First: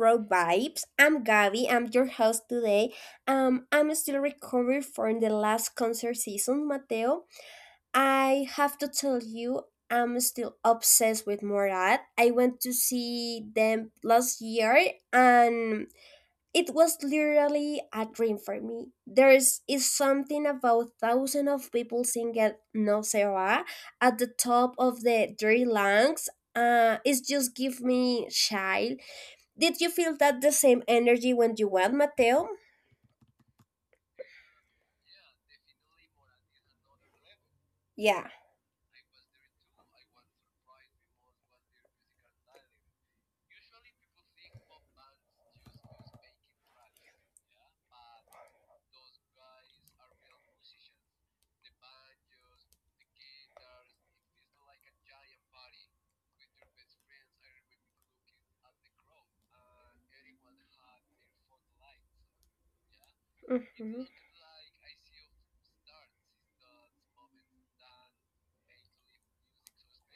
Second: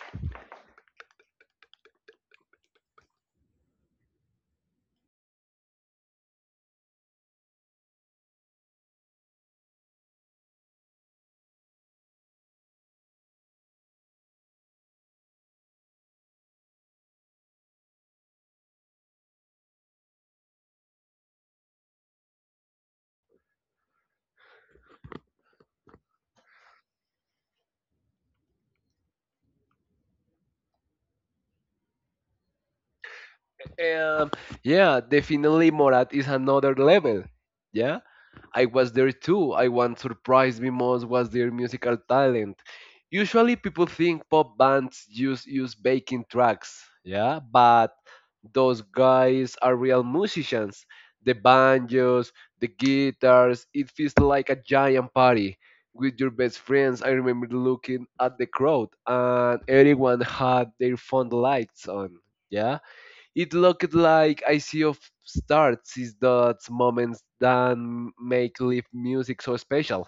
Row Vibes. I'm Gabby. I'm your host today. I'm still recovering from the last concert season, Mateo. I have to tell you, I'm still obsessed with Morat. I went to see them last year, and it was literally a dream for me. There is something about thousands of people singing No Se Va at the top of the three lungs. It just give me chill. Did you feel that the same energy when you went, Mateo? Um, yeah, definitely Morat is another level. Yeah, Yeah. I was there too. I want surprised me most was their musical talent. Usually people think pop bands use backing tracks. Yeah, but those guys are real musicians. The banjos, the guitars, it feels like a giant party with your best friends. I remember looking at the crowd and everyone had their phone lights on. Yeah. It looked Mhm. like I see of starts is those moments that make live music so special.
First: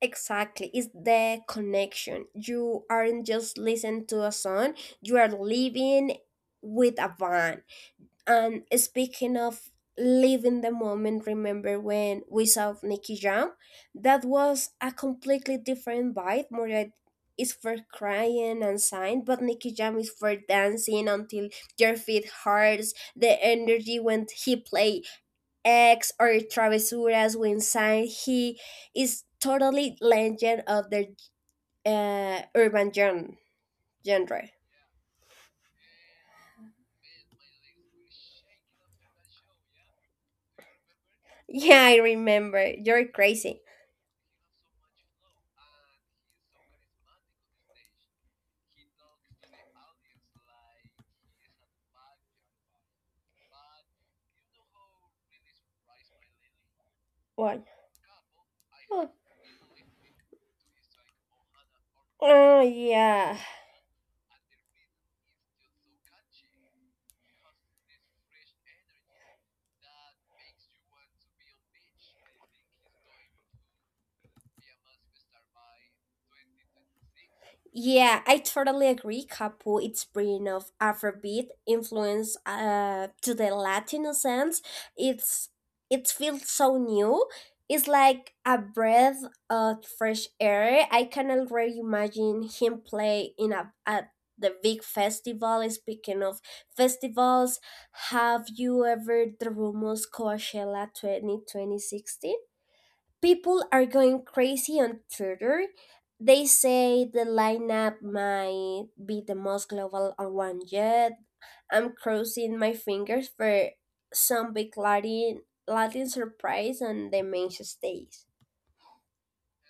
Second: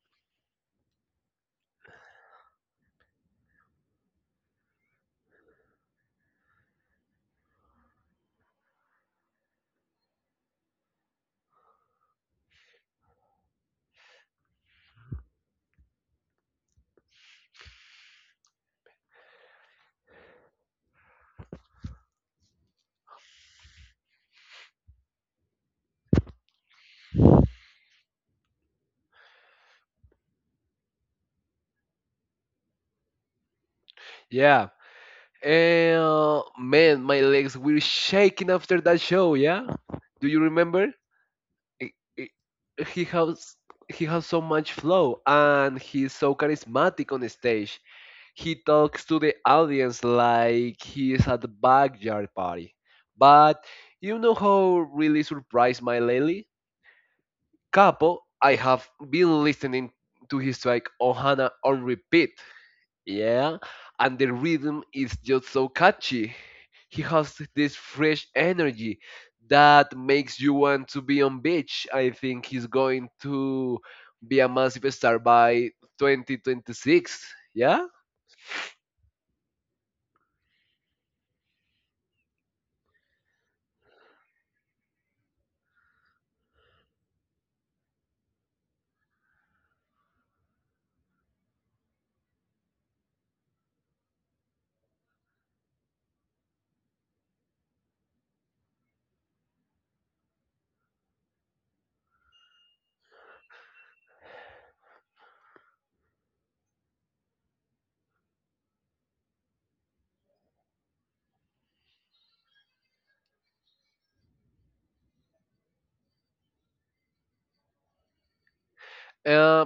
Exactly, it's the connection. You aren't just listening to a song, you are living with a band. And speaking of live in the moment, remember when we saw Nicky Jam? That was a completely different vibe. Moria is for crying and sighing, but Nicky Jam is for dancing until your feet hurts. The energy when he play X or Travesuras when sang, he is totally legend of the uh, urban gen- genre. Yeah. And man, my legs were shaking after that show. Yeah. Do you remember? Yeah, I- I I- remember. He You're has crazy. he has so much flow and he's so charismatic on stage. He talks to the audience like he is at the backyard party. But you know how really surprised my lady? What? Capo, I have been listening to his track Ohana on repeat. Oh yeah. Yeah, and the rhythm is just so catchy. He has this fresh energy that makes you want to be on beach. I think he's going to be a massive star by 2026. Yeah. Yeah, I totally agree. Capo, its brand of Afrobeat influence to the Latino sense. It's it feels so new. It's like a breath of fresh air. I can already imagine him play in a at the big festival. Speaking of festivals, have you ever the rumors Coachella 2026? People are going crazy on Twitter. They say the lineup might be the most global one yet. I'm crossing my fingers for some big Latin surprise on the main stage. Uh,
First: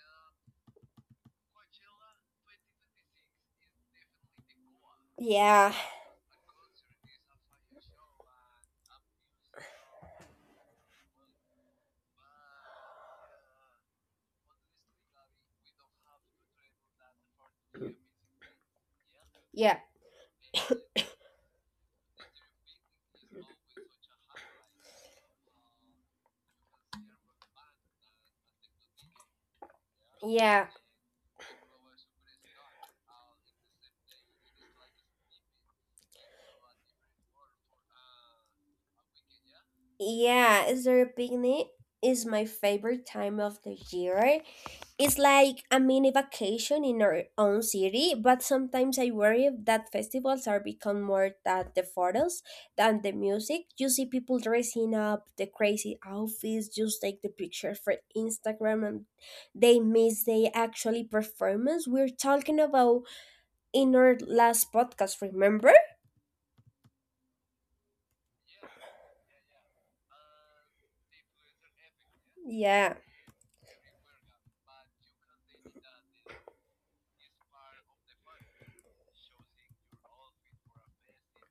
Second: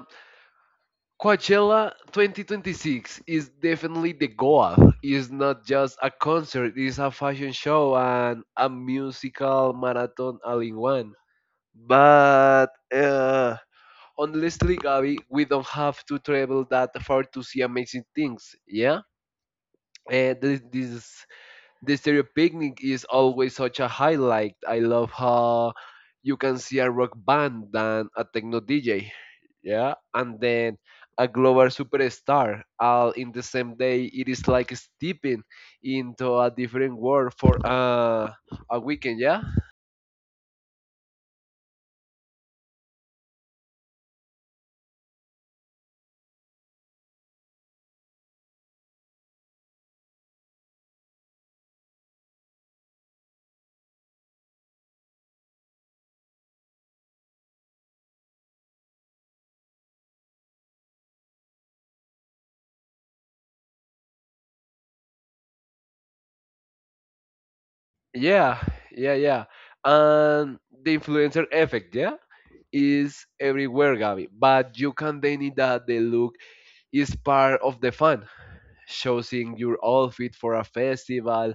Coachella 2026 is definitely the goal. It's not Yeah, just a concert, it's a fashion show and a musical marathon all in one. But uh, honestly, Gabi, we don't have to travel that far to see amazing things, yeah? yeah, This the stereo picnic is always such a highlight. I love how you can see a rock band than a techno DJ, yeah, and yeah, then a global superstar all in the same day. It is like stepping into a different world for a weekend, yeah, yeah. Is there a picnic? Is my favorite time of the year. It's like a mini vacation in our own city, but sometimes I worry that festivals are become more than the photos than the music. You see people dressing up, the crazy outfits, just take the picture for Instagram and they miss the actually performance we're talking about in our last podcast, remember? yeah, yeah, yeah, and the influencer effect, yeah. Yeah, Is everywhere, Gabby, but you can deny that the look is part of the fun. Choosing your outfit for a festival.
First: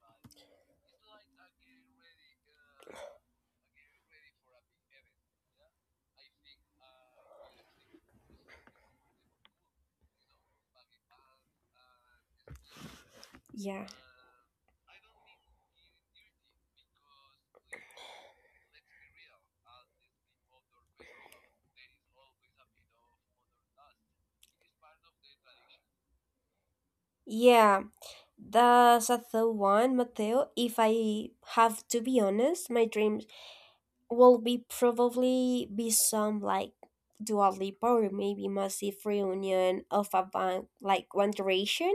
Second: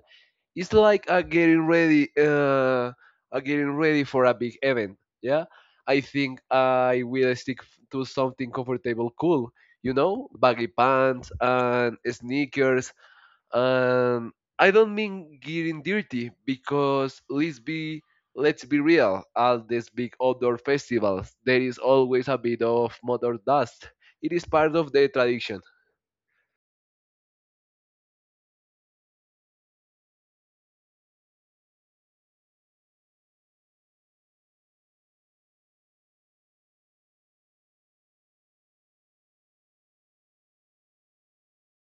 It's like a getting ready for a big event. Yeah, I think I will to something comfortable, cool. You know, baggy pants and sneakers, yeah. and I don't mean getting dirty because let's be real. At these big outdoor festivals, there is always a bit of motor dust. It is part of the tradition. Yeah, that's a third one, Mateo. If I have to be honest, my dream will be probably be some like Dua Lipa or maybe massive reunion of a band like One Direction.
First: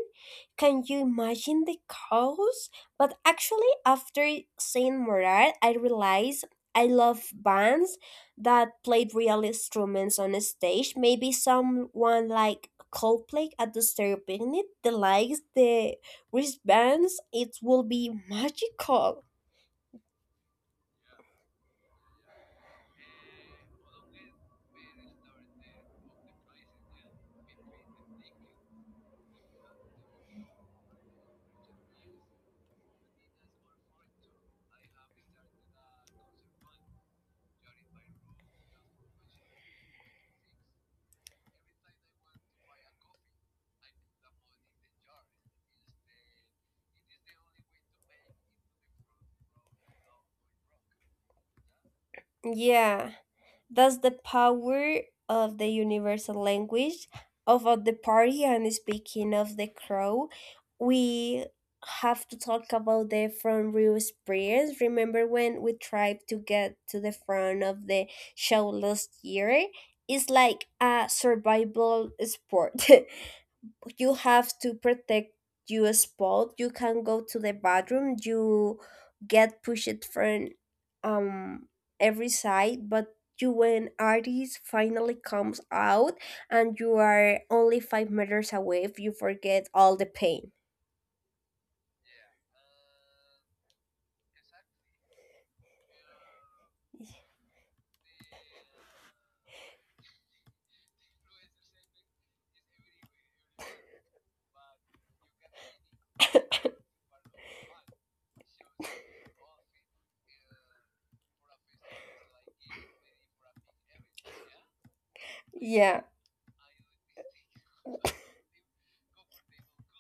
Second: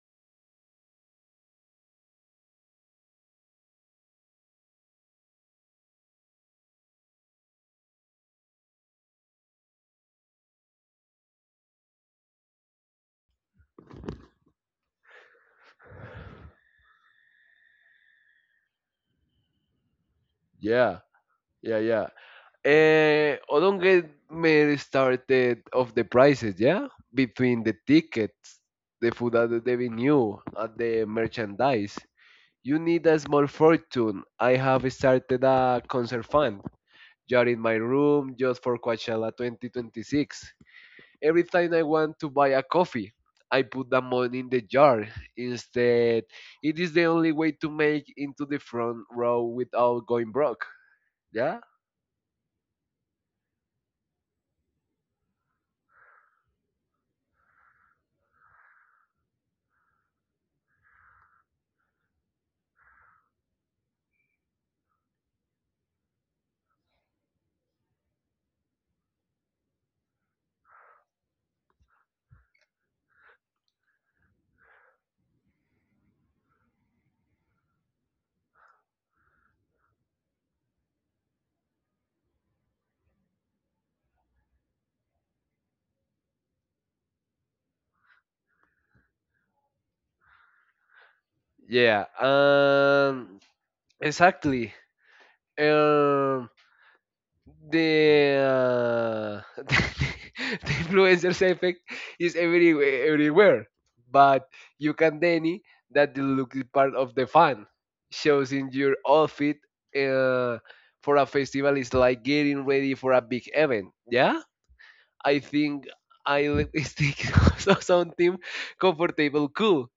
Can you imagine the chaos? But actually, after seeing Morat, I realized I love bands that played real instruments on a stage. Maybe someone like Coldplay at the stereo picnic, the likes. The wristbands, it will be magical. Yeah, yeah, yeah. Oh, don't get me started of the prices, yeah? Between the tickets, the food at the venue, and the merchandise. You need a small fortune. I have started a concert fund. Jar in my room just for Coachella 2026. Every time I want to buy a coffee, I put the money in the jar. Instead, it is the only way to make into the front row without going broke. Yeah? Yeah. That's the power of the universal language of all the party. And speaking of the crow, we have to talk about the front row experience. Remember when we tried to get to the front of the show last year? It's like a survival sport. You have to protect your spot, you can go to the bathroom, you get pushed from um every side, but you when artist finally comes out and you are only 5 meters away, if you forget all the pain. Yeah, and exactly. Um, the the influencer's effect is everywhere, everywhere, but you can deny that the look is part of the fun. Shows in your outfit uh, for a festival is like getting ready for a big event. Yeah, I think Yeah. I stick so something comfortable, cool,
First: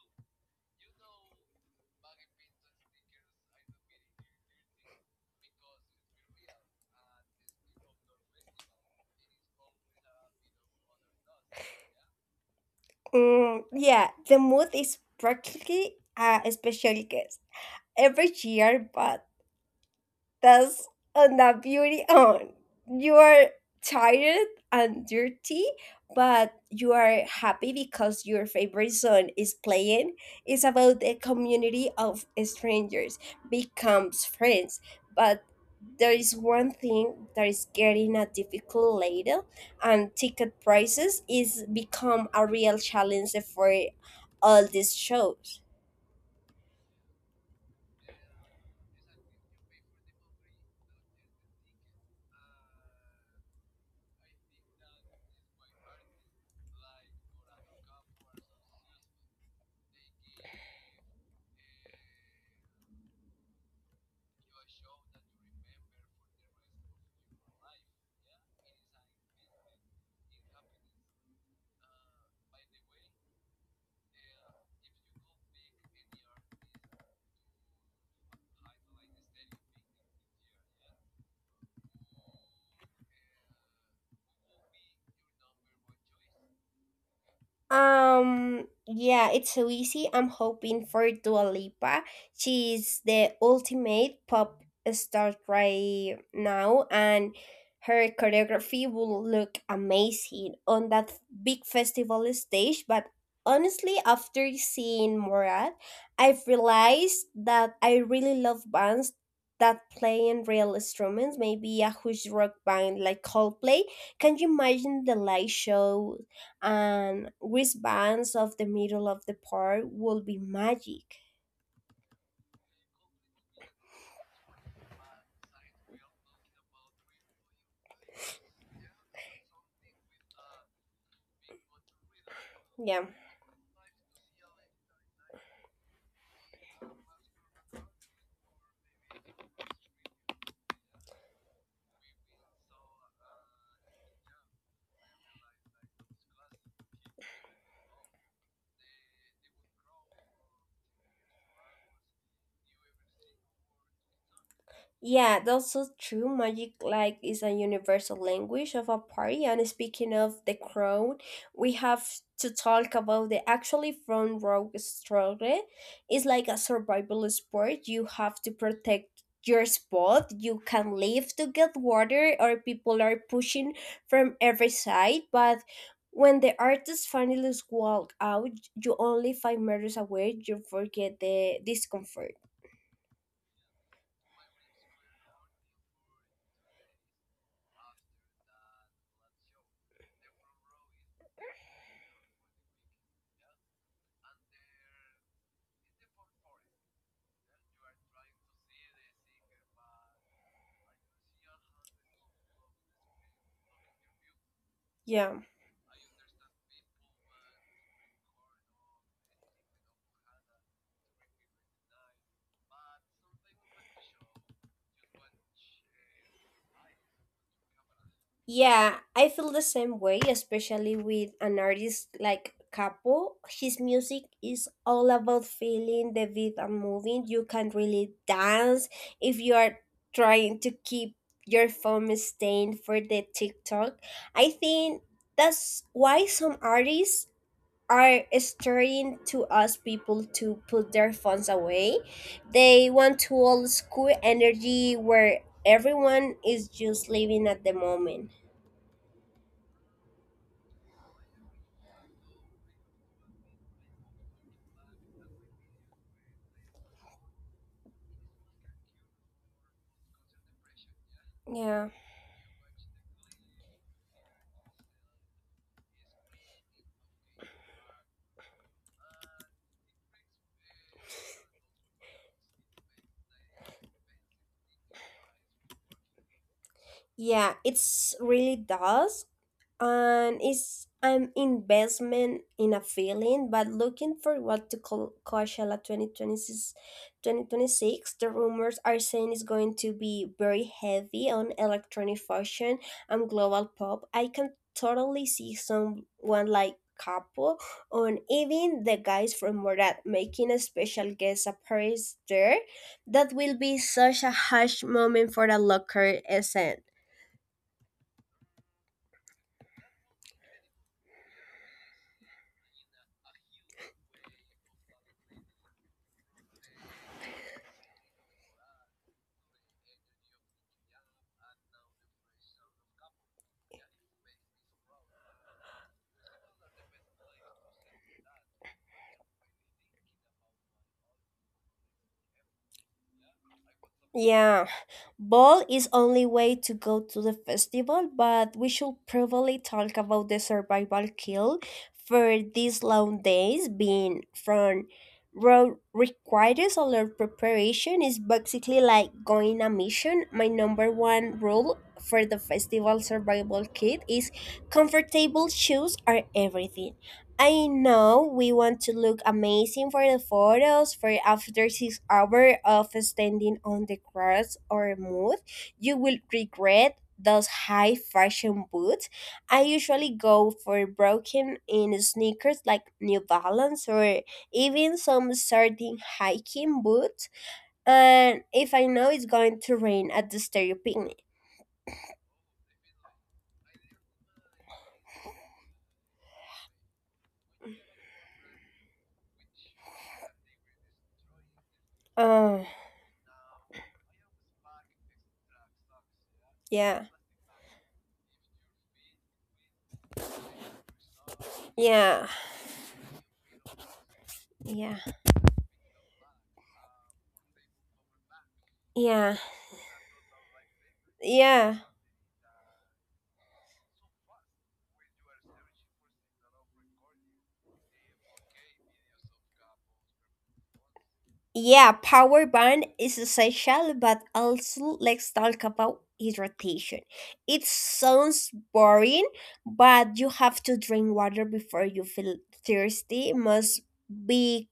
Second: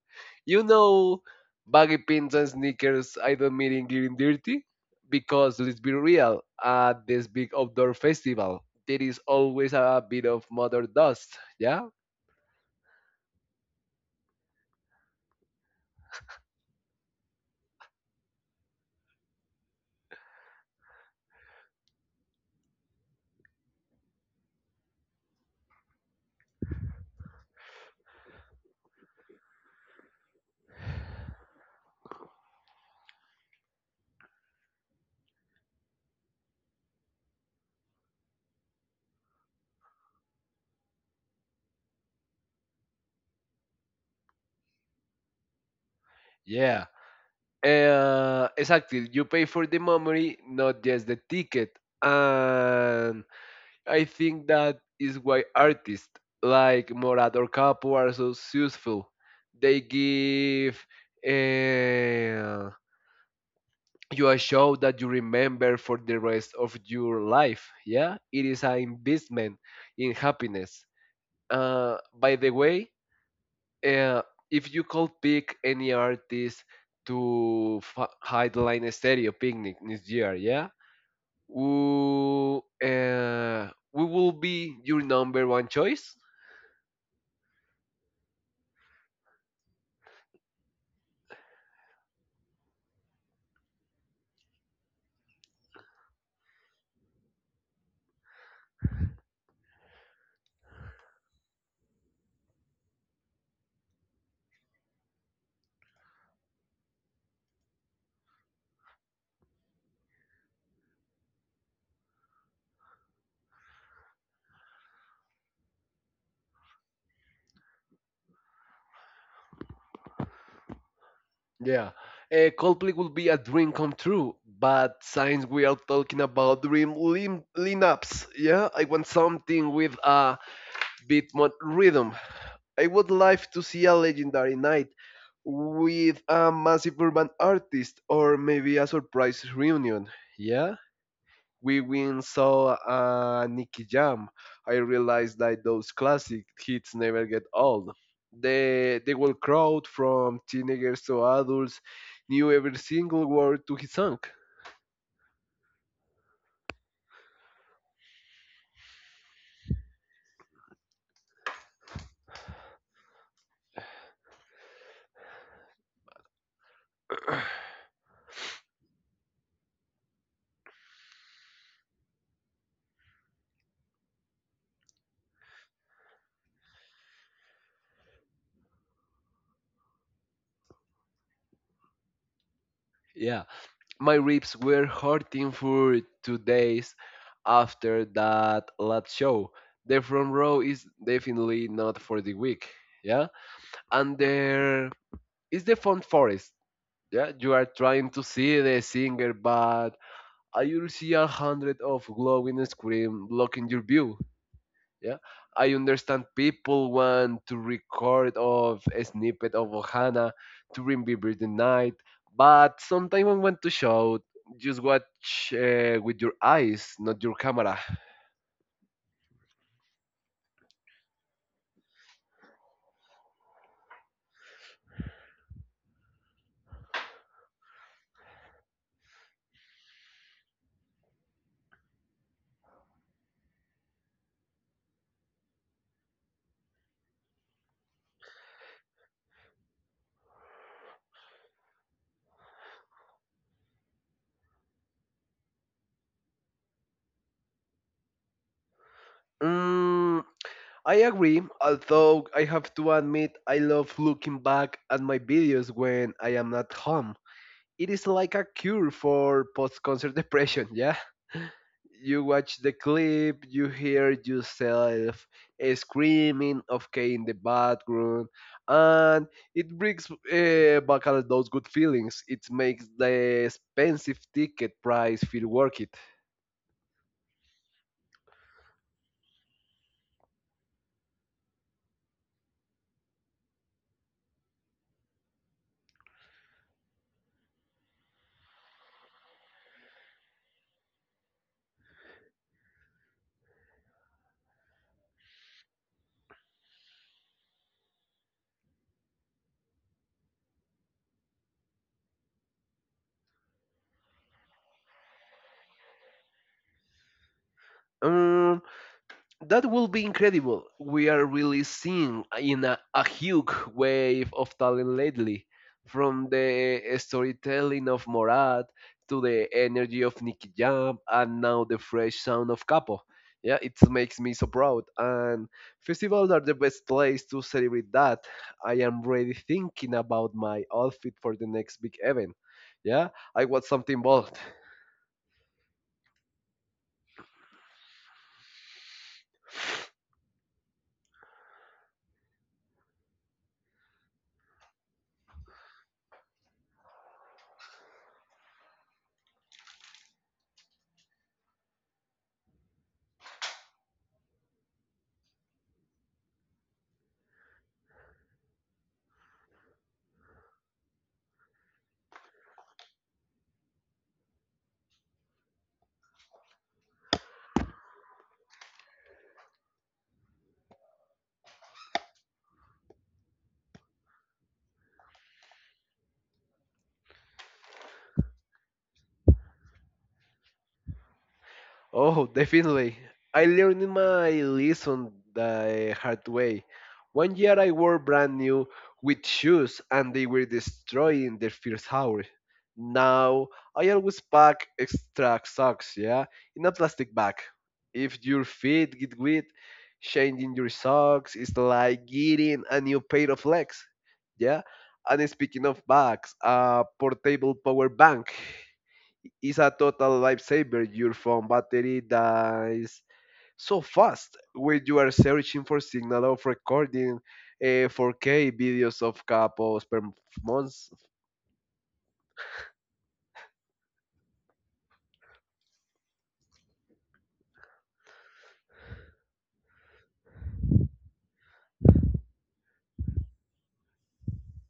you know, baggy pants and sneakers. I don't mean in getting dirty because let's be real, at this big outdoor festival, there is always a bit of mother dust. Yeah, Mm, yeah, the mood is practically a special guest every year, but that's on the beauty. On. You are tired and dirty, but you are happy because your favorite song is playing. It's about a community of strangers becomes friends, but there is one thing that is getting a difficult later, and ticket prices is become a real challenge for all these shows. yeah, exactly. You pay for the memory, not just the ticket. And I think that is why artists like Morad or Capo are so successful. They give. Uh, you are show that you remember for the rest of your life. Yeah, it is an investment in happiness. By the way, uh, if you could pick any artist to headline stereo picnic this year, yeah, who we will be your number one choice. Yeah, it's so easy. I'm hoping for Dua Lipa. She's the ultimate pop star right now, and her choreography will look amazing on that big festival stage. But honestly, after seeing Morad, I've realized that I really love bands that play in real instruments, maybe a huge rock band like Coldplay. Can you imagine the live show and wristbands of the middle of the park will be magic. Yeah. Coldplay will be a dream come true, but since we are talking about lineups, yeah, I want something with a beatmap rhythm. I Yeah. would like to see a legendary night with a massive urban artist or maybe a surprise reunion. Yeah? We went saw Nicky Jam. I realized that those classic hits never get old. The whole crowd from teenagers to adults knew every single word to his song. Yeah, that's so true. Magic like is a universal language of a party. And speaking of the crown, we have to talk about the actually front row struggle. It's like a survival sport. You have to protect your spot. You can leave to get water, or people are pushing from every side. But when the artist finally walk out, you only 5 meters away. You forget the discomfort. Yeah. My ribs were hurting for 2 days after that last show. The front row is definitely not for the weak. Yeah. And there is the fun forest. Yeah. You are trying to see the singer, but I will see a hundred of glowing scream blocking your view, yeah. Yeah. I understand people want to record of a snippet of Ohana to remember the night, but sometimes I want to show just watch with your eyes not your camera. Yeah, I feel the same way, especially with an artist like Capo. His music is all about feeling the beat and moving. You can really dance if you are trying to keep your phone stained for the TikTok. I think that's why some artists are starting to ask people to put their phones away. They want to old school energy where everyone is just living at the moment. mm, I agree, although I have to admit I love looking back at my videos when I am not home. It is like a cure for post-concert depression. Yeah, Yeah. you watch the clip, you hear yourself screaming, okay, in the background, and it brings back all those good feelings. It makes the expensive ticket price feel worth it. Yeah, it's really does. And it's an investment in a feeling, but looking for what to call Coachella 2026, 2026, the rumors are saying it's going to be very heavy on electronic fusion and global pop. I can totally see someone like Capo or even the guys from Morat making a special guest appearance there. That will be such a hush moment for the local scene. Um, that will be incredible. We are really seeing in a huge wave of talent lately, from the storytelling of Morad to the energy of Nicky Jam and now the fresh sound of Capo. Yeah, it makes me so proud. And festivals are the best place to celebrate that. I am really thinking about my outfit for the next big event. Yeah, I want something bold. Yeah. Ball is only way to go to the festival, but we should probably talk about the survival kill for these long days being from road requires a lot of preparation is basically like going a mission. My number one rule for the festival survival kit is comfortable shoes are everything. I know we want to look amazing for the photos for after 6 hours of standing on the grass or mud. You will regret those high fashion boots. I usually go for broken in sneakers like New Balance or even some certain hiking boots. And if I know it's going to rain at the stereo picnic. Oh, definitely. I learned my lesson the hard way. One year I wore brand new with shoes and they were destroyed in the first hour. Oh, Now I always pack extra socks, yeah, in a yeah, plastic bag. If your feet get wet, changing your socks is like yeah, getting a new pair of legs, yeah. yeah, And speaking of bags, a portable power bank yeah, is a total lifesaver. Your phone yeah. battery dies so fast when you are searching for signal of recording 4K videos of couples per month. Yeah, power band is essential, but also let's talk about hydration. It sounds boring, but you have to drink water before you feel thirsty. Most big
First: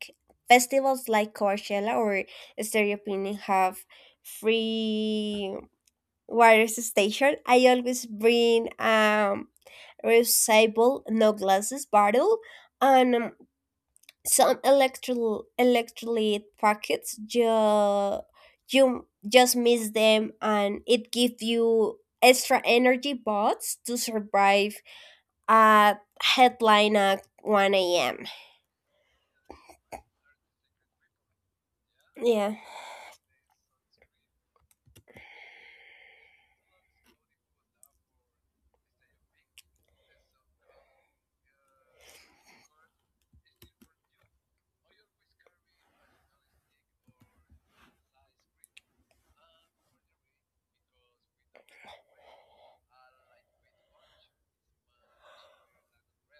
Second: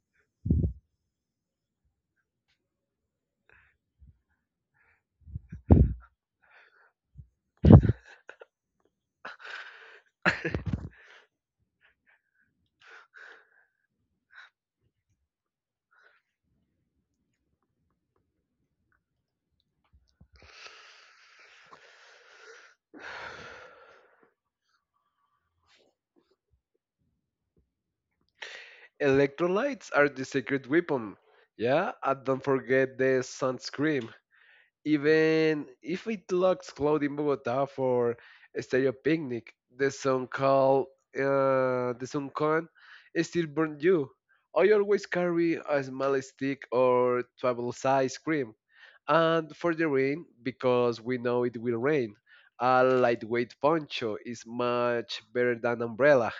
festivals like Coachella or Stereo Picnic have free water station. I always bring reusable no glasses bottle and some electrolyte packets you just miss them and it gives you extra energy bots to survive a headline at 1 a.m. Electrolytes are the secret weapon. Yeah, and don't Yeah, forget the sunscreen. Even if it looks cloudy in Bogota for a stereo picnic, the sun call the sun con is still burn you. I always carry a small stick or travel size cream. And for the rain, because we know it will rain, a lightweight poncho is much better than umbrella.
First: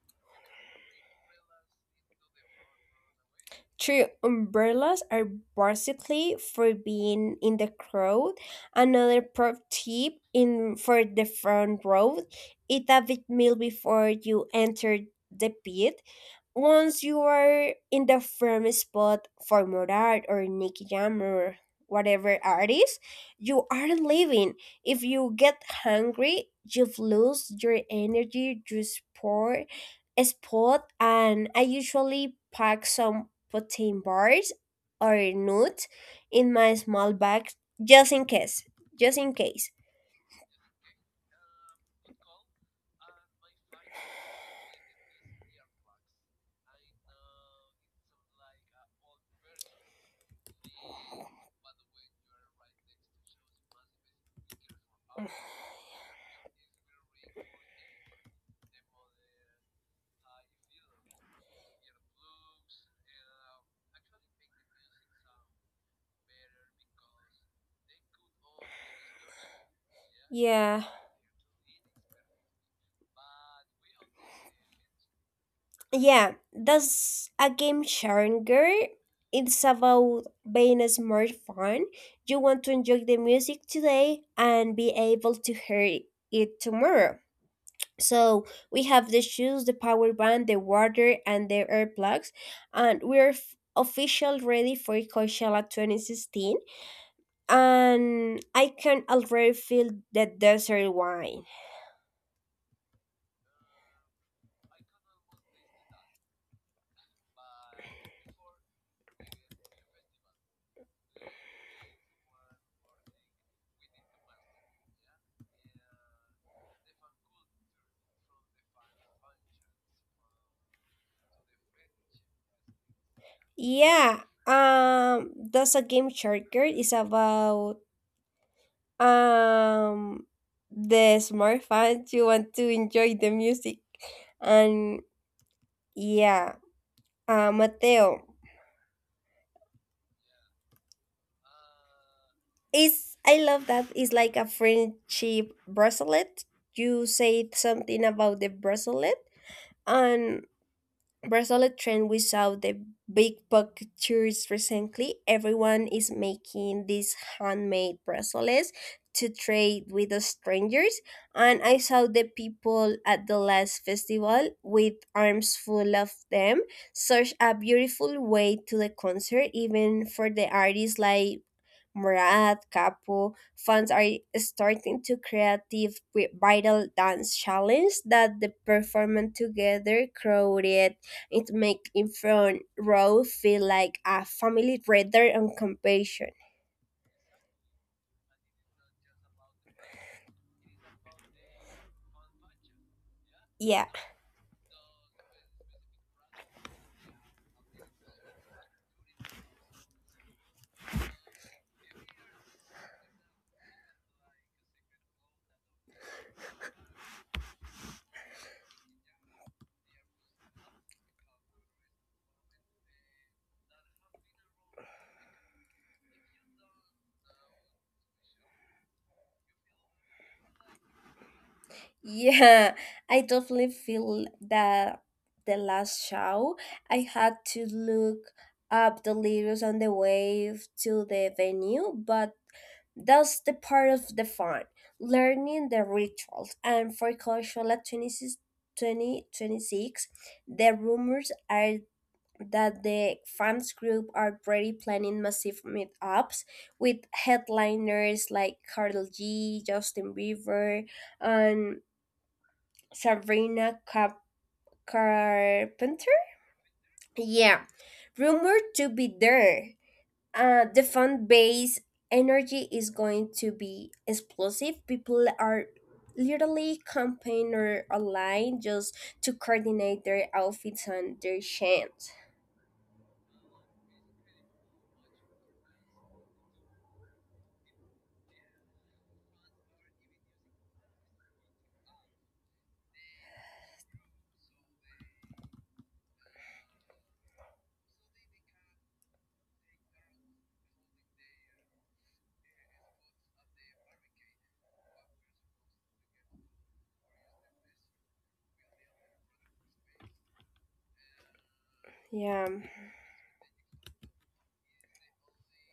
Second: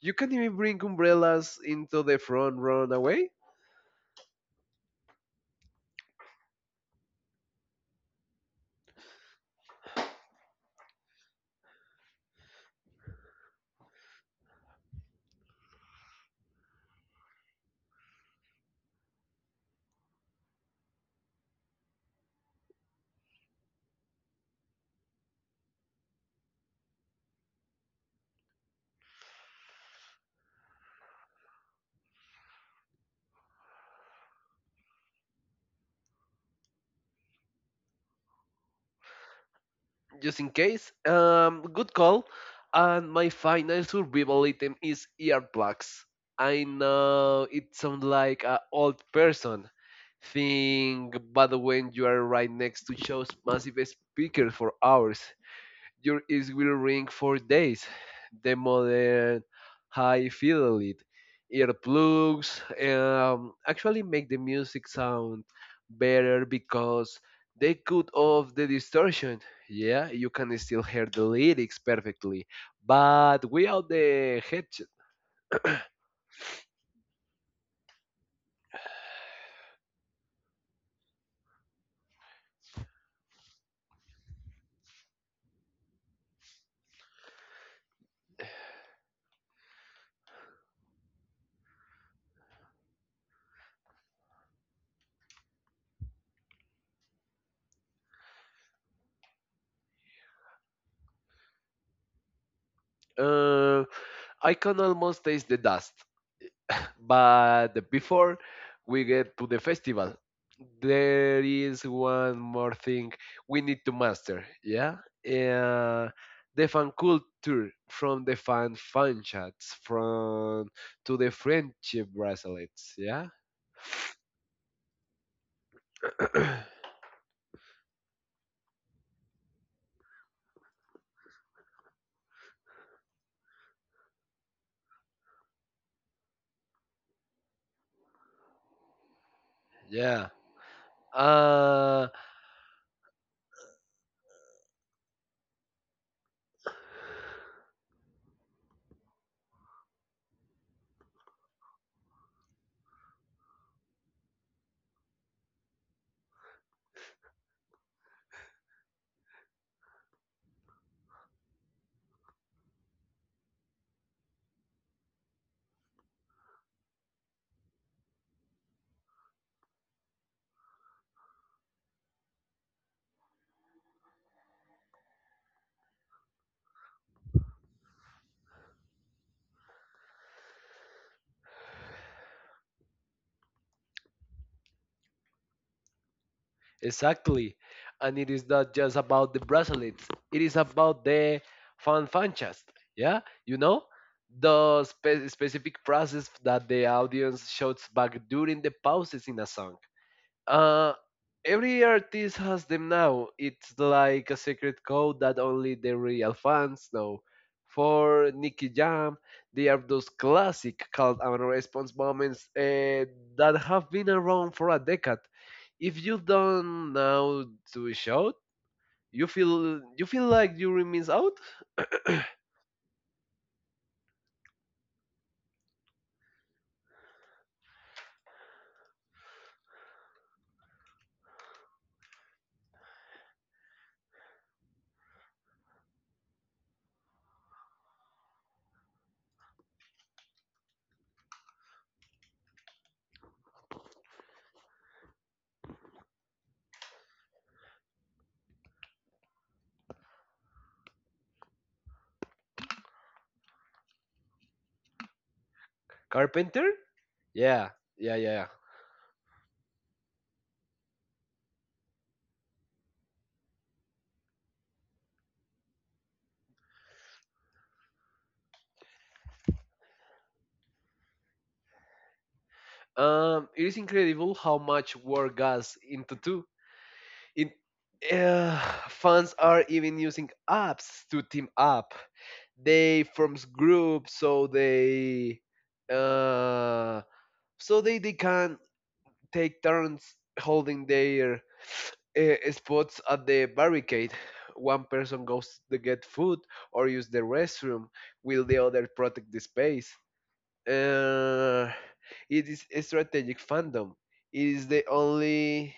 You can even bring umbrellas into the front run away. true, umbrellas are basically for being in the crowd. Another pro tip in for the front row, eat a big meal before you enter the pit. Once you are in the firm spot for Morat or Nicky Jam or whatever artist, you are leaving. If you get hungry, you've lost your energy, your spot, and I usually pack some protein bars or nuts in my small bag just in case. Just in case. Just in case. Good call. And my final survival item is earplugs. I know it sounds like an old person thing, but when you are right next to shows massive speakers for hours, your ears will ring for days. The modern high fidelity earplugs actually make the music sound better because they cut off the distortion. Yeah, you can still Yeah. hear the lyrics perfectly, but without the headset, Yeah, that's a game changer. It's about being a smart fun. You want to enjoy the music today and be able to hear it tomorrow. So we have the shoes, the power band, the water, and the earplugs, and official ready for Coachella 2016. And I can already feel the desert wine. uh, I can almost taste the dust. But before we get to the festival, there is one more thing we need to master. Yeah, uh, the fan culture from the fan chats from to the friendship bracelets. Yeah, Yeah, does a Game Sharker is about um the smart fans, you want to enjoy the music and yeah, Mateo. yeah. Uh, It's I love that it's like a friendship bracelet. You say something about the bracelet and Brazil trend we saw the big pictures recently. Everyone is making these handmade bracelets to trade with the strangers. And I saw the people at the last festival with arms full of them. Such a beautiful way to the concert, even for the artists like Murad, Capo, fans are starting to creative vital dance challenge that the performance together crowded it makes in front row feel like a family rather and compassion. Exactly. And it is not just about the bracelets, it is about the fanfanchas. Yeah, you know, Yeah, the specific process that the audience shouts back during the pauses in a song. Uh, every artist has them now. It's like a secret code that only the real fans know. For Nicky Jam, they are those classic cult and response moments that have been around for a decade. If you don't know to shout, you feel like you remains out. yeah, I definitely feel that the last show I had to look up the lyrics on the way to the venue, but that's the part of the fun. Learning the rituals and for Coachella 20, 2026, the rumors are that the fans group are already planning massive meetups with headliners like Carl G, Justin Bieber, and Sabrina Cap- Carpenter. Carpenter, Yeah, yeah, yeah, yeah. Yeah. rumored to be there. The fan base energy is going to be explosive. People are literally campaigning or online just to coordinate their outfits and their chants. It is incredible how much work goes into two. In uh, Fans are even using apps to team up. They forms groups so they uh, they can take turns holding their spots at the barricade. One person goes to get food or use the restroom, while the other protect the space. Uh, it Yeah. is a strategic fandom. It is the only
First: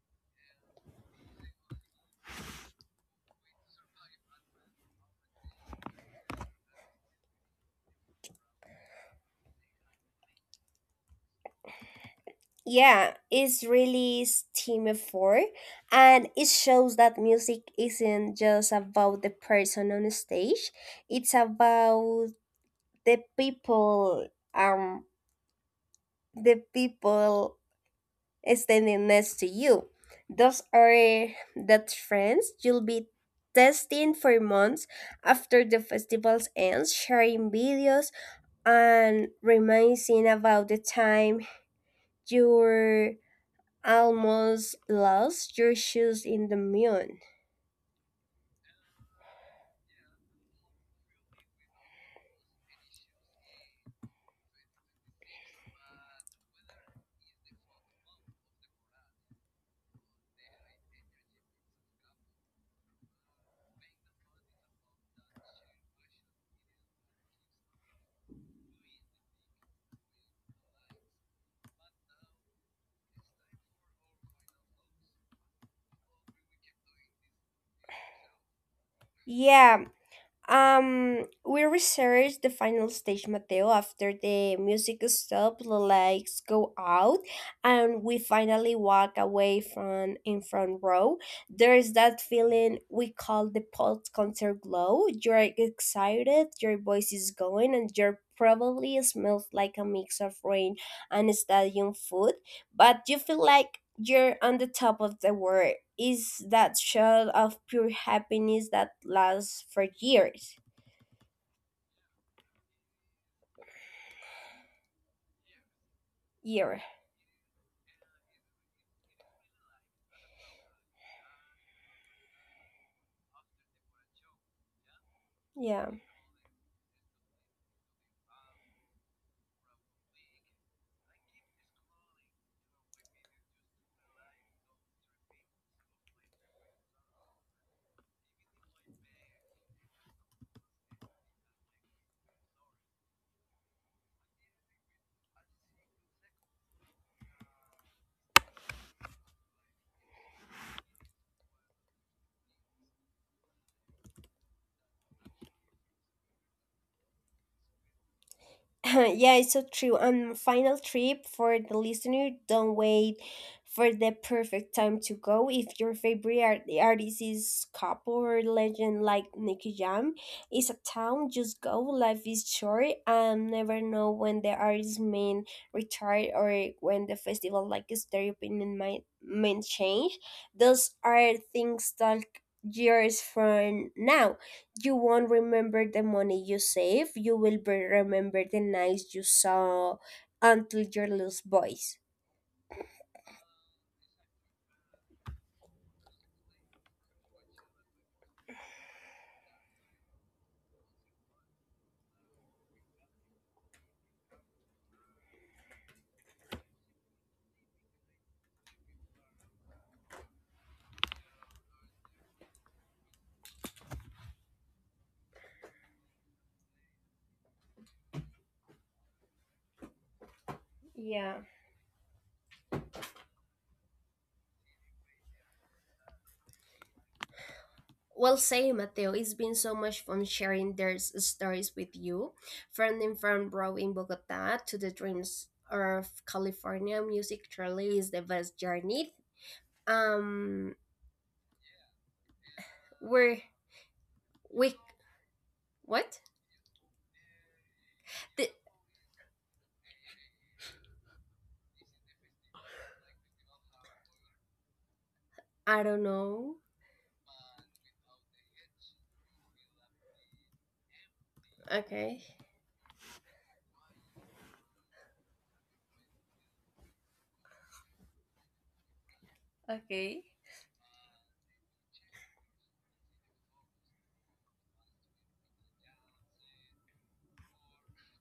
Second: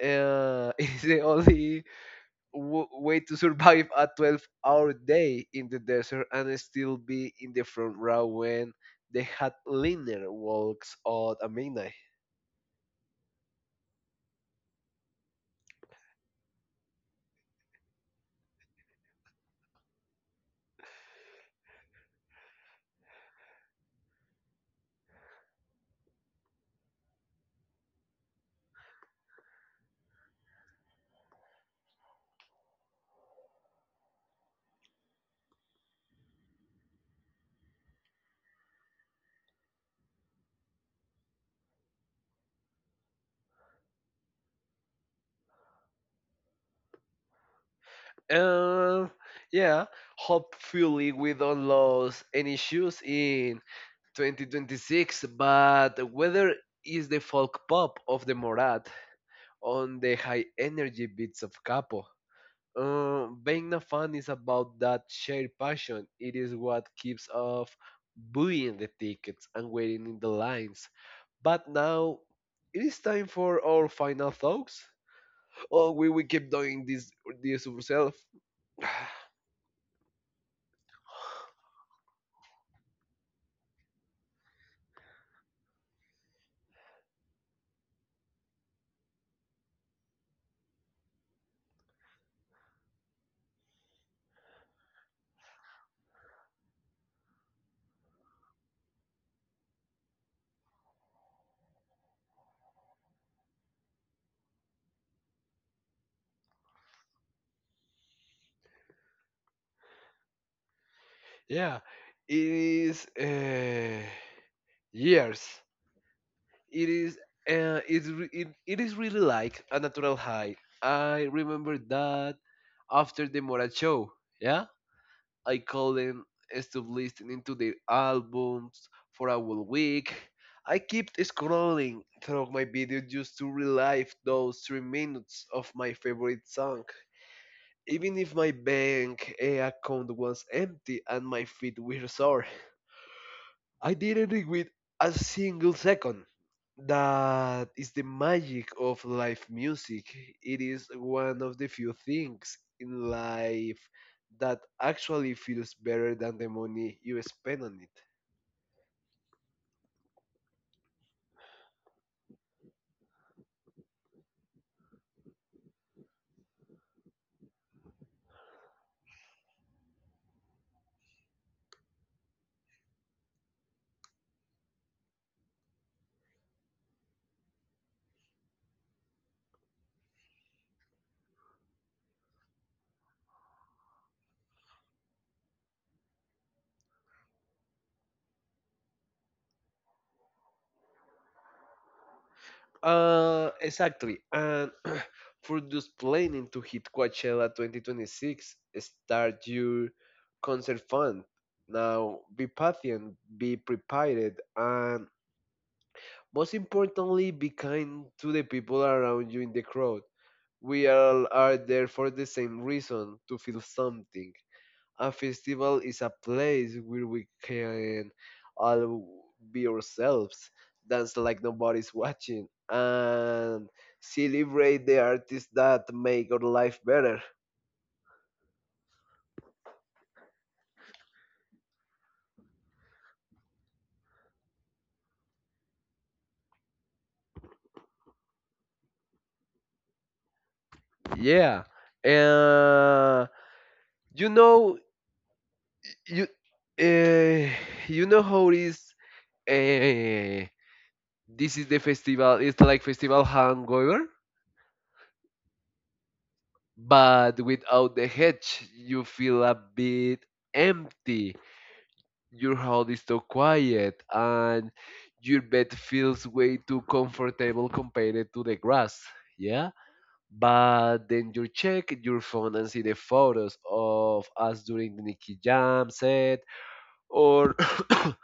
it is the only way to survive a 12-hour day in the desert and still be in the front row when the hardliner walks out at midnight. Yeah, it's really team effort, and it shows that music isn't just about the person on stage. It's about the people, um, the people standing next to you. Those are the friends you'll be testing for months after the festivals ends, sharing videos and reminiscing about the time you almost lost your shoes in the mine. Uh, yeah, hopefully we don't lose any shoes in 2026, but whether is the folk pop of the Morat on the high energy beats of Capo. Being a fan is about that shared passion. It is what keeps us buying the tickets and waiting in the lines. But now it is time for our final thoughts. Oh, we will keep doing this ourselves. Yeah, we researched the final stage, Mateo, after the music stops, the lights go out, and we finally walk away from in front row. There is that feeling we call the post-concert glow. You're excited, your voice is going, and you're probably smells like a mix of rain and stadium food, but you feel like you're on the top of the world. Is that shot of pure happiness that lasts for years. Yeah, it is years. Year. It is it's re- it is really like a natural high. I remember that after the Morat show. Yeah. I Yeah. call them stop listening to their albums for a whole week. I keep scrolling through my video just to relive those 3 minutes of my favorite song, even if my bank account was empty and my feet were sore. I didn't regret a single second. That is the magic of live music. It is one of the few things in life that actually feels better than the money you spend on it. Yeah, it's so true. And final trip for the listener, don't wait for the perfect time to go. If your favorite artist is couple or legend like Nicky Jam, it's a town, just go. Life is short and never know when the artist main retire or when the festival like is their opinion might main change. Those are things that years from now you won't remember the money you save. You will be remember the nights you saw until your lost voice. Exactly. And for those planning to hit Coachella 2026, start your concert fund. Now, be patient, be prepared, and most importantly, be kind to the people around you in the crowd. We all are there for the same reason to feel something. A festival is a place where we can all be ourselves, dance like Yeah. nobody's watching, and celebrate the artists that make our life better. Well, say, Mateo, it's been so much fun sharing their stories with you, from the farm bro in Bogota to the dreams of California. Music truly is the best journey. Um, Yeah. Uh, we're you we know, what? you, uh, you know how The, it is. Uh, this is the festival, it's like festival hangover, I don't know. but without the hedge you feel a bit empty. Okay. Your house is so quiet and your bed feels way too comfortable compared to the grass, yeah, Okay. but then you check your phone and see the photos of us during the Nicky Jam set or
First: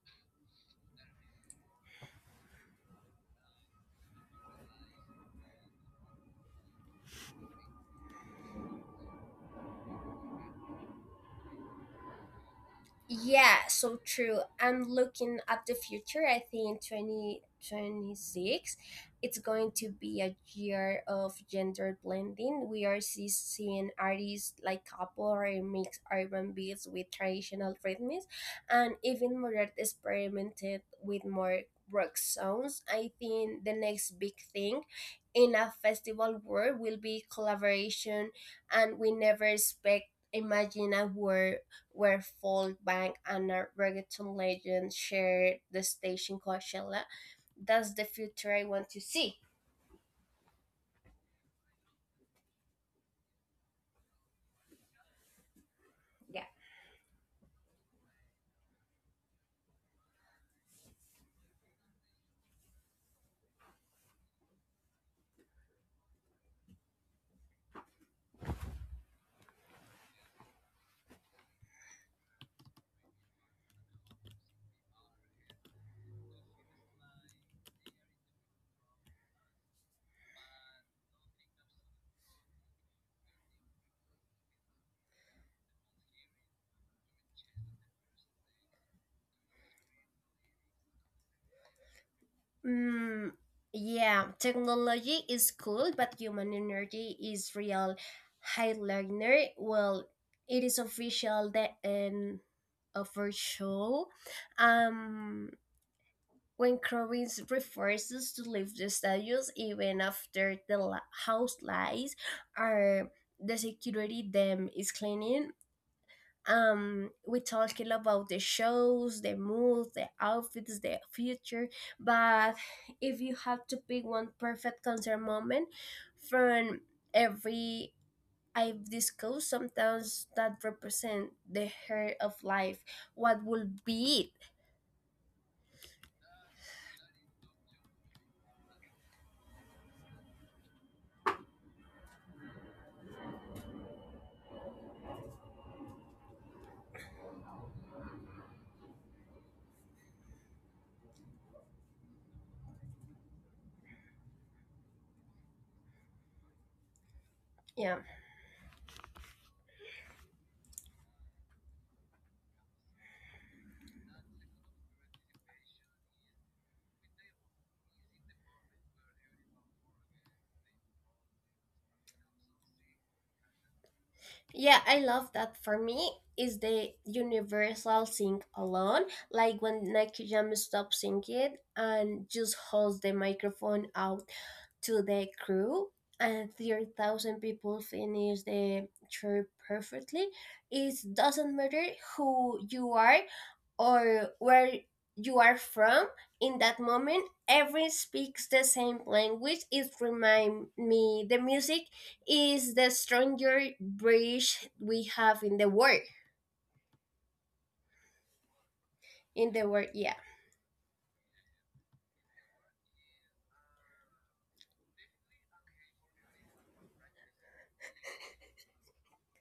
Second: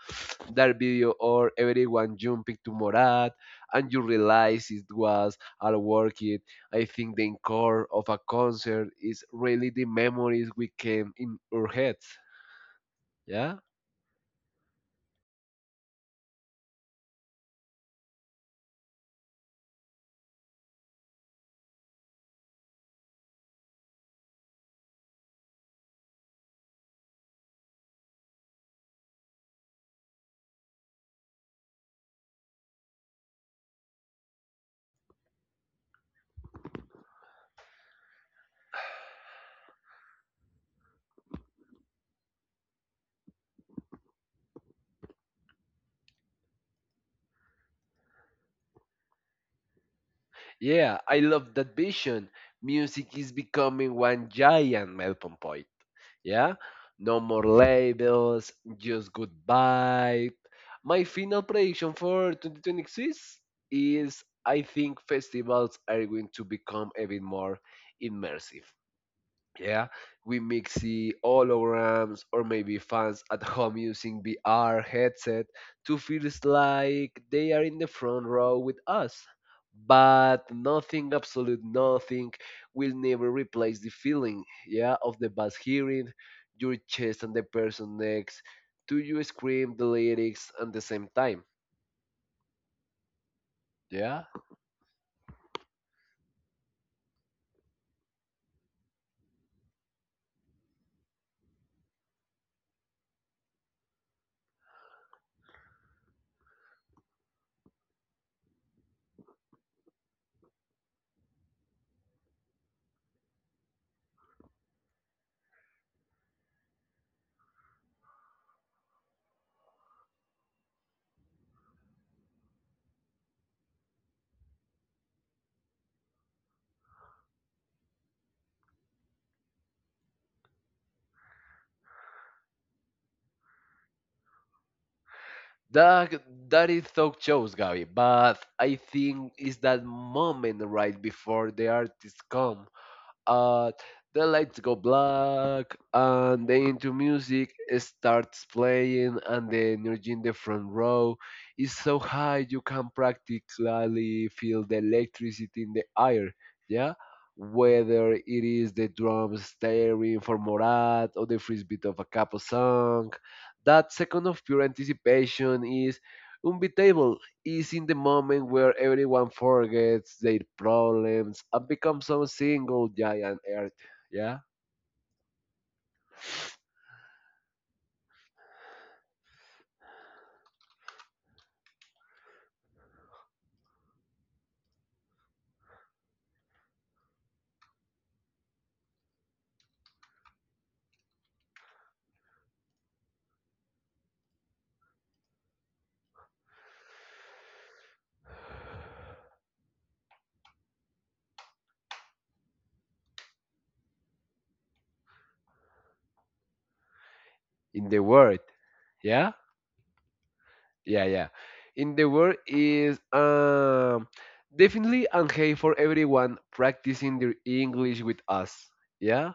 that video or everyone jumping to Morat, and you realize it was all worth it. I think the encore of a concert is really the memories we came in our heads. Yeah. Yeah, so true. I'm looking at the future. I think 2026, it's going to be a year of gender blending. We are seeing artists like couple or mix urban beats with traditional rhythms, and even more experimented with more rock sounds. I think the next big thing in a festival world will be collaboration, and we never expect imagine a world where folk bank and a reggaeton legend share the stage in Coachella. That's the future I want to see. Yeah, I love that vision. Music is becoming one giant melting point. Yeah. Yeah, no more labels, just good vibe. My final prediction for 2026 is I think festivals are going to become even more immersive. Yeah, we mix the holograms or maybe fans at home using VR headset to feel it's like they are in the front row with us. But nothing, absolute nothing, will never replace the feeling, yeah, of the bass hearing your chest and the person next to you scream the lyrics at the same time. Mm, Yeah, yeah, technology is cool, but human energy is real. Highliner, well, it is official the end of our show. Um, When Krovitz refuses to leave the status even after the house lights are the security them is cleaning. We talking about the shows, the mood, the outfits, the future. But if you had to pick one perfect concert moment from every I've discussed, sometimes that represent the heart of life. What would be it? that that is talk shows, Gabby. But I think it's that moment right before the artist come. Uh, the lights go black, and the into music starts playing, and the energy in the front row is so high you can practically feel the electricity in the air. Yeah, Yeah. whether it is the drums staring for Morat or the first beat of a capo song, that second of pure anticipation is unbeatable. Is in the moment where everyone forgets their problems and becomes some single giant earth, yeah, Yeah, I love that. For me, is the universal sing along, like when Nicky Jam stops singing and just holds the microphone out to the crew and 3,000 people finish the trip perfectly. It doesn't matter who you are or where you are from in that moment. Everyone speaks the same language. It reminds me the music is the stronger bridge we have in the world. in the world, yeah, In the world, yeah. yeah, yeah. In the world is definitely okay for everyone practicing their English with us, yeah.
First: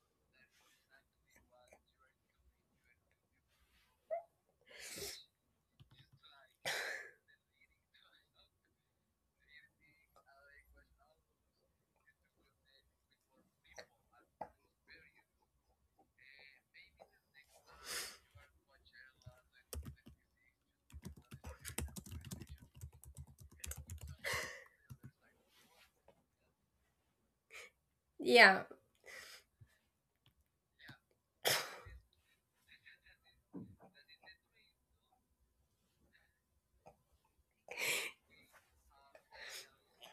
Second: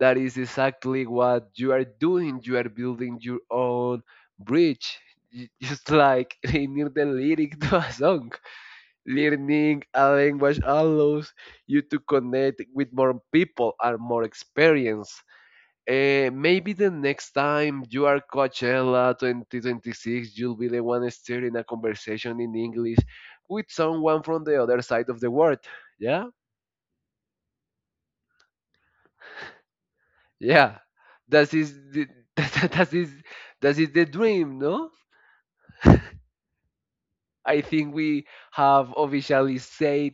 That is exactly what you are doing. You are building your own bridge, just like they need the lyric to a song. Learning a language allows you to connect with more people and more experience. Maybe the next time you are Coachella 2026, you'll be the one steering a conversation in English with someone from the other side of the world. Yeah? Yeah, Yeah. That is that is that is the dream, no? I think we have officially said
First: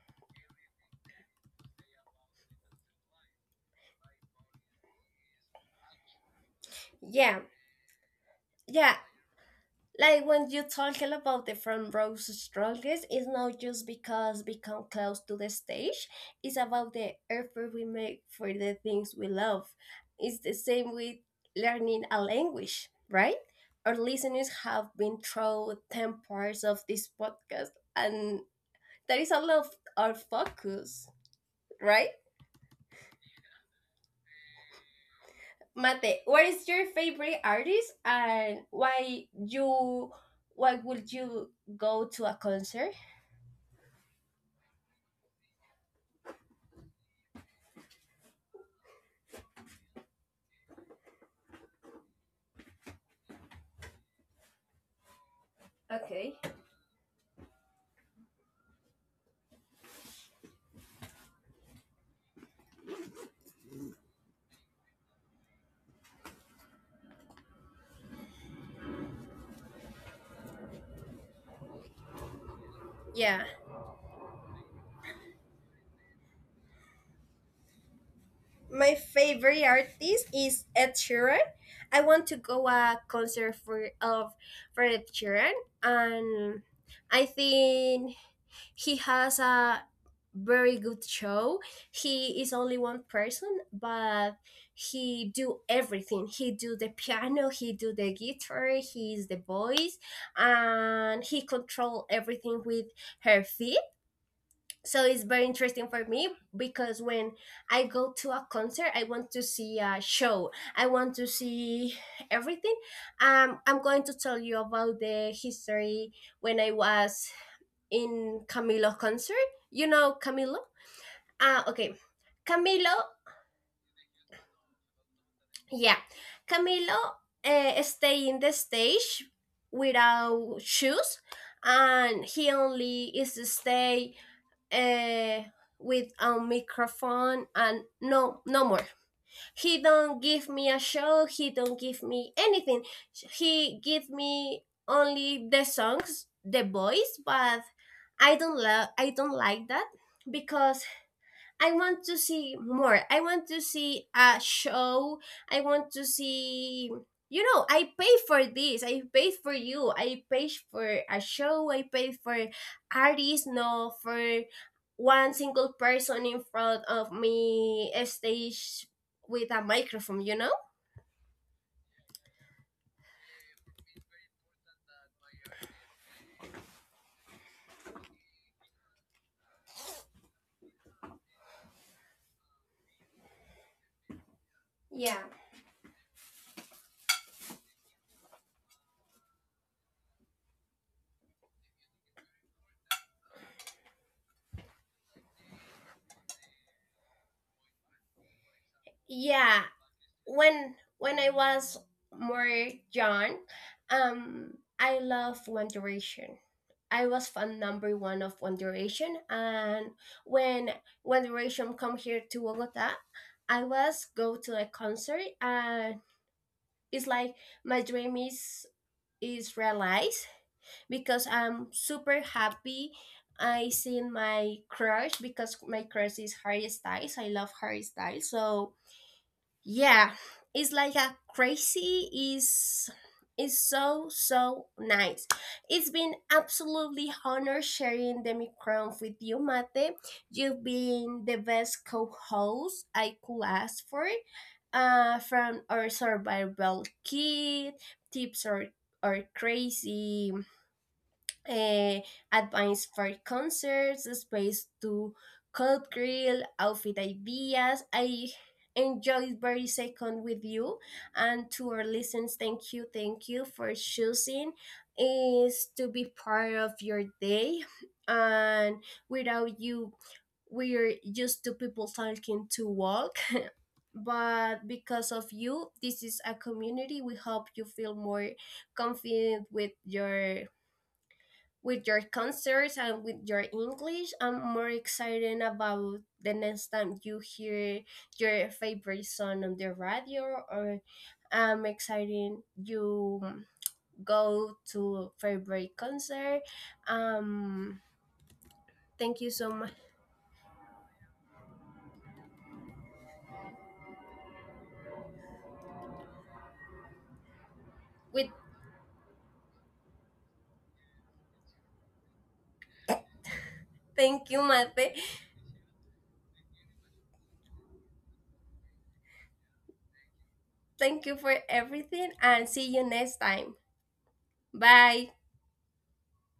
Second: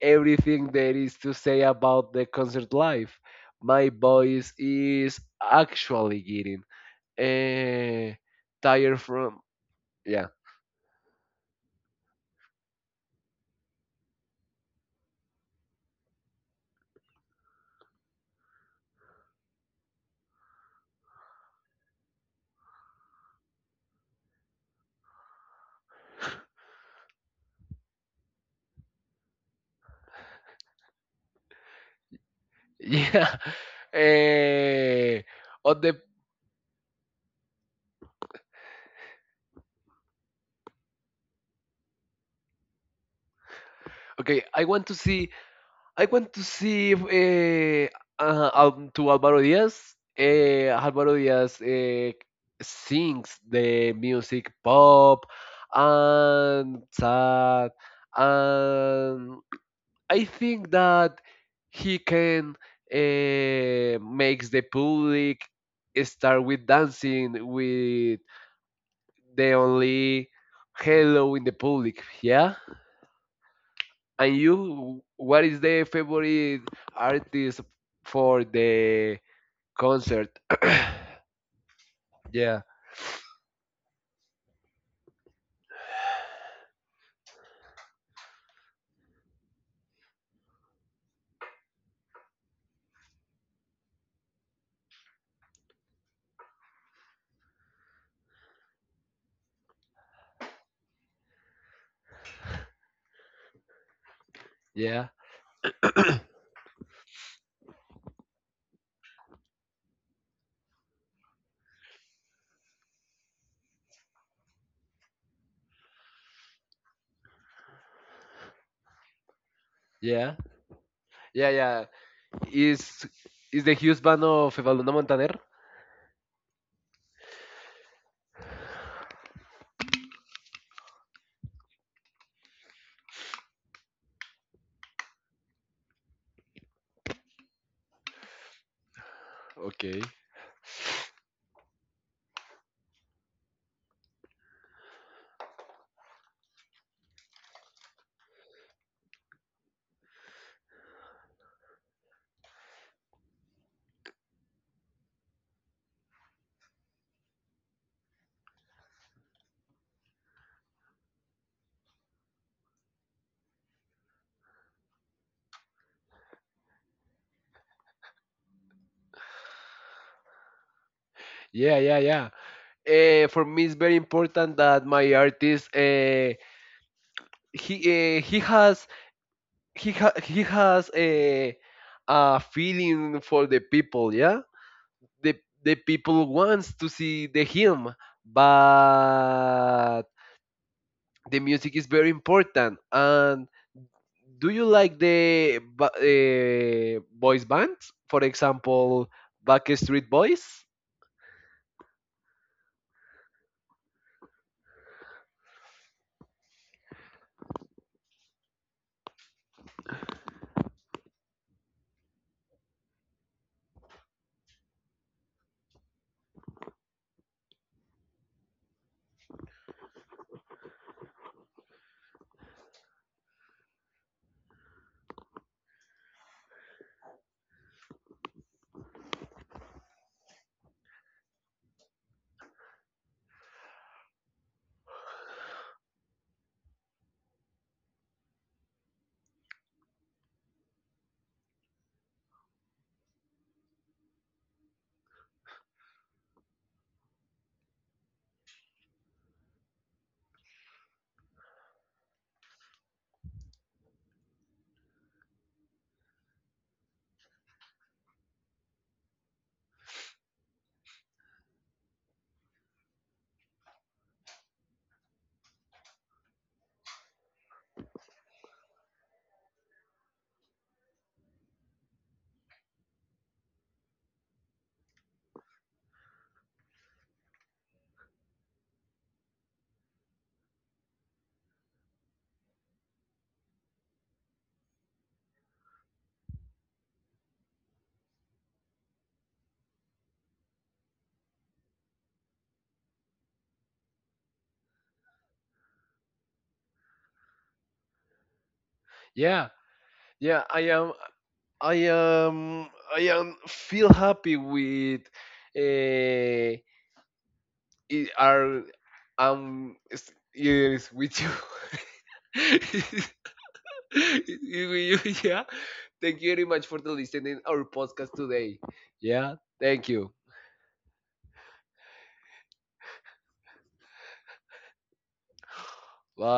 everything there is to say about the concert life. My voice is actually getting yeah, eh, yeah. tired from, Like yeah, when you talking about the front row's strongest, it's not just because we come close to the stage. It's about the effort we make for the things we love. It's the same with learning a language, right? Our listeners have been through 10 parts of this podcast, and that is all of our focus, right? yeah. Eh, on the Mate, what is your favorite artist, and why you why would you go to a concert? Okay, I want to see if, to Alvaro Diaz. Alvaro Diaz, sings the music pop Okay. and sad, and I think that he can uh makes the public start with dancing with the only hello in the public. Yeah. Yeah. And you, what is the favorite artist for My the favorite artist concert? is Ed Sheeran. I want to yeah, go a concert for of for Ed Sheeran, and I think he has a very good show. He is only one person, but he do everything. He do the piano, he do the guitar, he is the voice, and he control everything with her feet, so yeah, it's very interesting for me because when I go to a concert, I want to see a show. I want to see everything. I'm going to tell you about the history when I was in Camilo concert. You know yeah, Camilo? yeah, Ah, yeah. okay. Camilo. Is is the huge band of Evaluna Montaner? Yeah, Camilo, stay in the stage without shoes, and he only is to stay uh, with a microphone and no no more. He Okay. don't give me a show, he don't give me anything. He give me only the songs, the voice, but I don't love I don't like that because I want to see more. I want to see a show. I want to see, you know, I pay for this. I paid for you. I paid for a show. I paid for artists, no for one single person in front of me a stage with a microphone, you know? Yeah, yeah, yeah. For me, it's very important that my artist he has he has a feeling for the people. Yeah, Yeah. the the people wants to see the him, but the music is very important. And do you like the boys bands? For example, Yeah. Backstreet Boys. When I was more young, I love One Direction. I was fan number one of One Direction, and when One Direction come here to Bogota, I was go to a concert, and it's like my dream is realized because I'm super happy. I seen my crush because my crush is Harry Styles. I love Harry Styles, so yeah, it's like a crazy, is is so so nice. It's been absolutely honor sharing the microphone with you, Mate. You've been the best co-host I could ask for. From our survival kit tips or crazy uh, advice for concerts, space to cold grill, outfit ideas. I enjoyed very second with you, and to our listeners, thank you, thank you for choosing is to be part of your day, and without you we're used to people talking to walk, but because of you this is a community. We hope you feel more confident with your concerts and with your English. I'm more excited about the next time you hear your favorite song on the radio, or I'm excited you go to favorite concert. Um, Thank you so Yeah, much. yeah. I am. I am. I am. Feel happy with. Uh, it With are. It's, yes, with you. thank With you, Mate. you, yeah. Thank you very much for the listening our podcast today. Yeah. Thank you. Thank you for everything, and see you next time. Bye. Bye.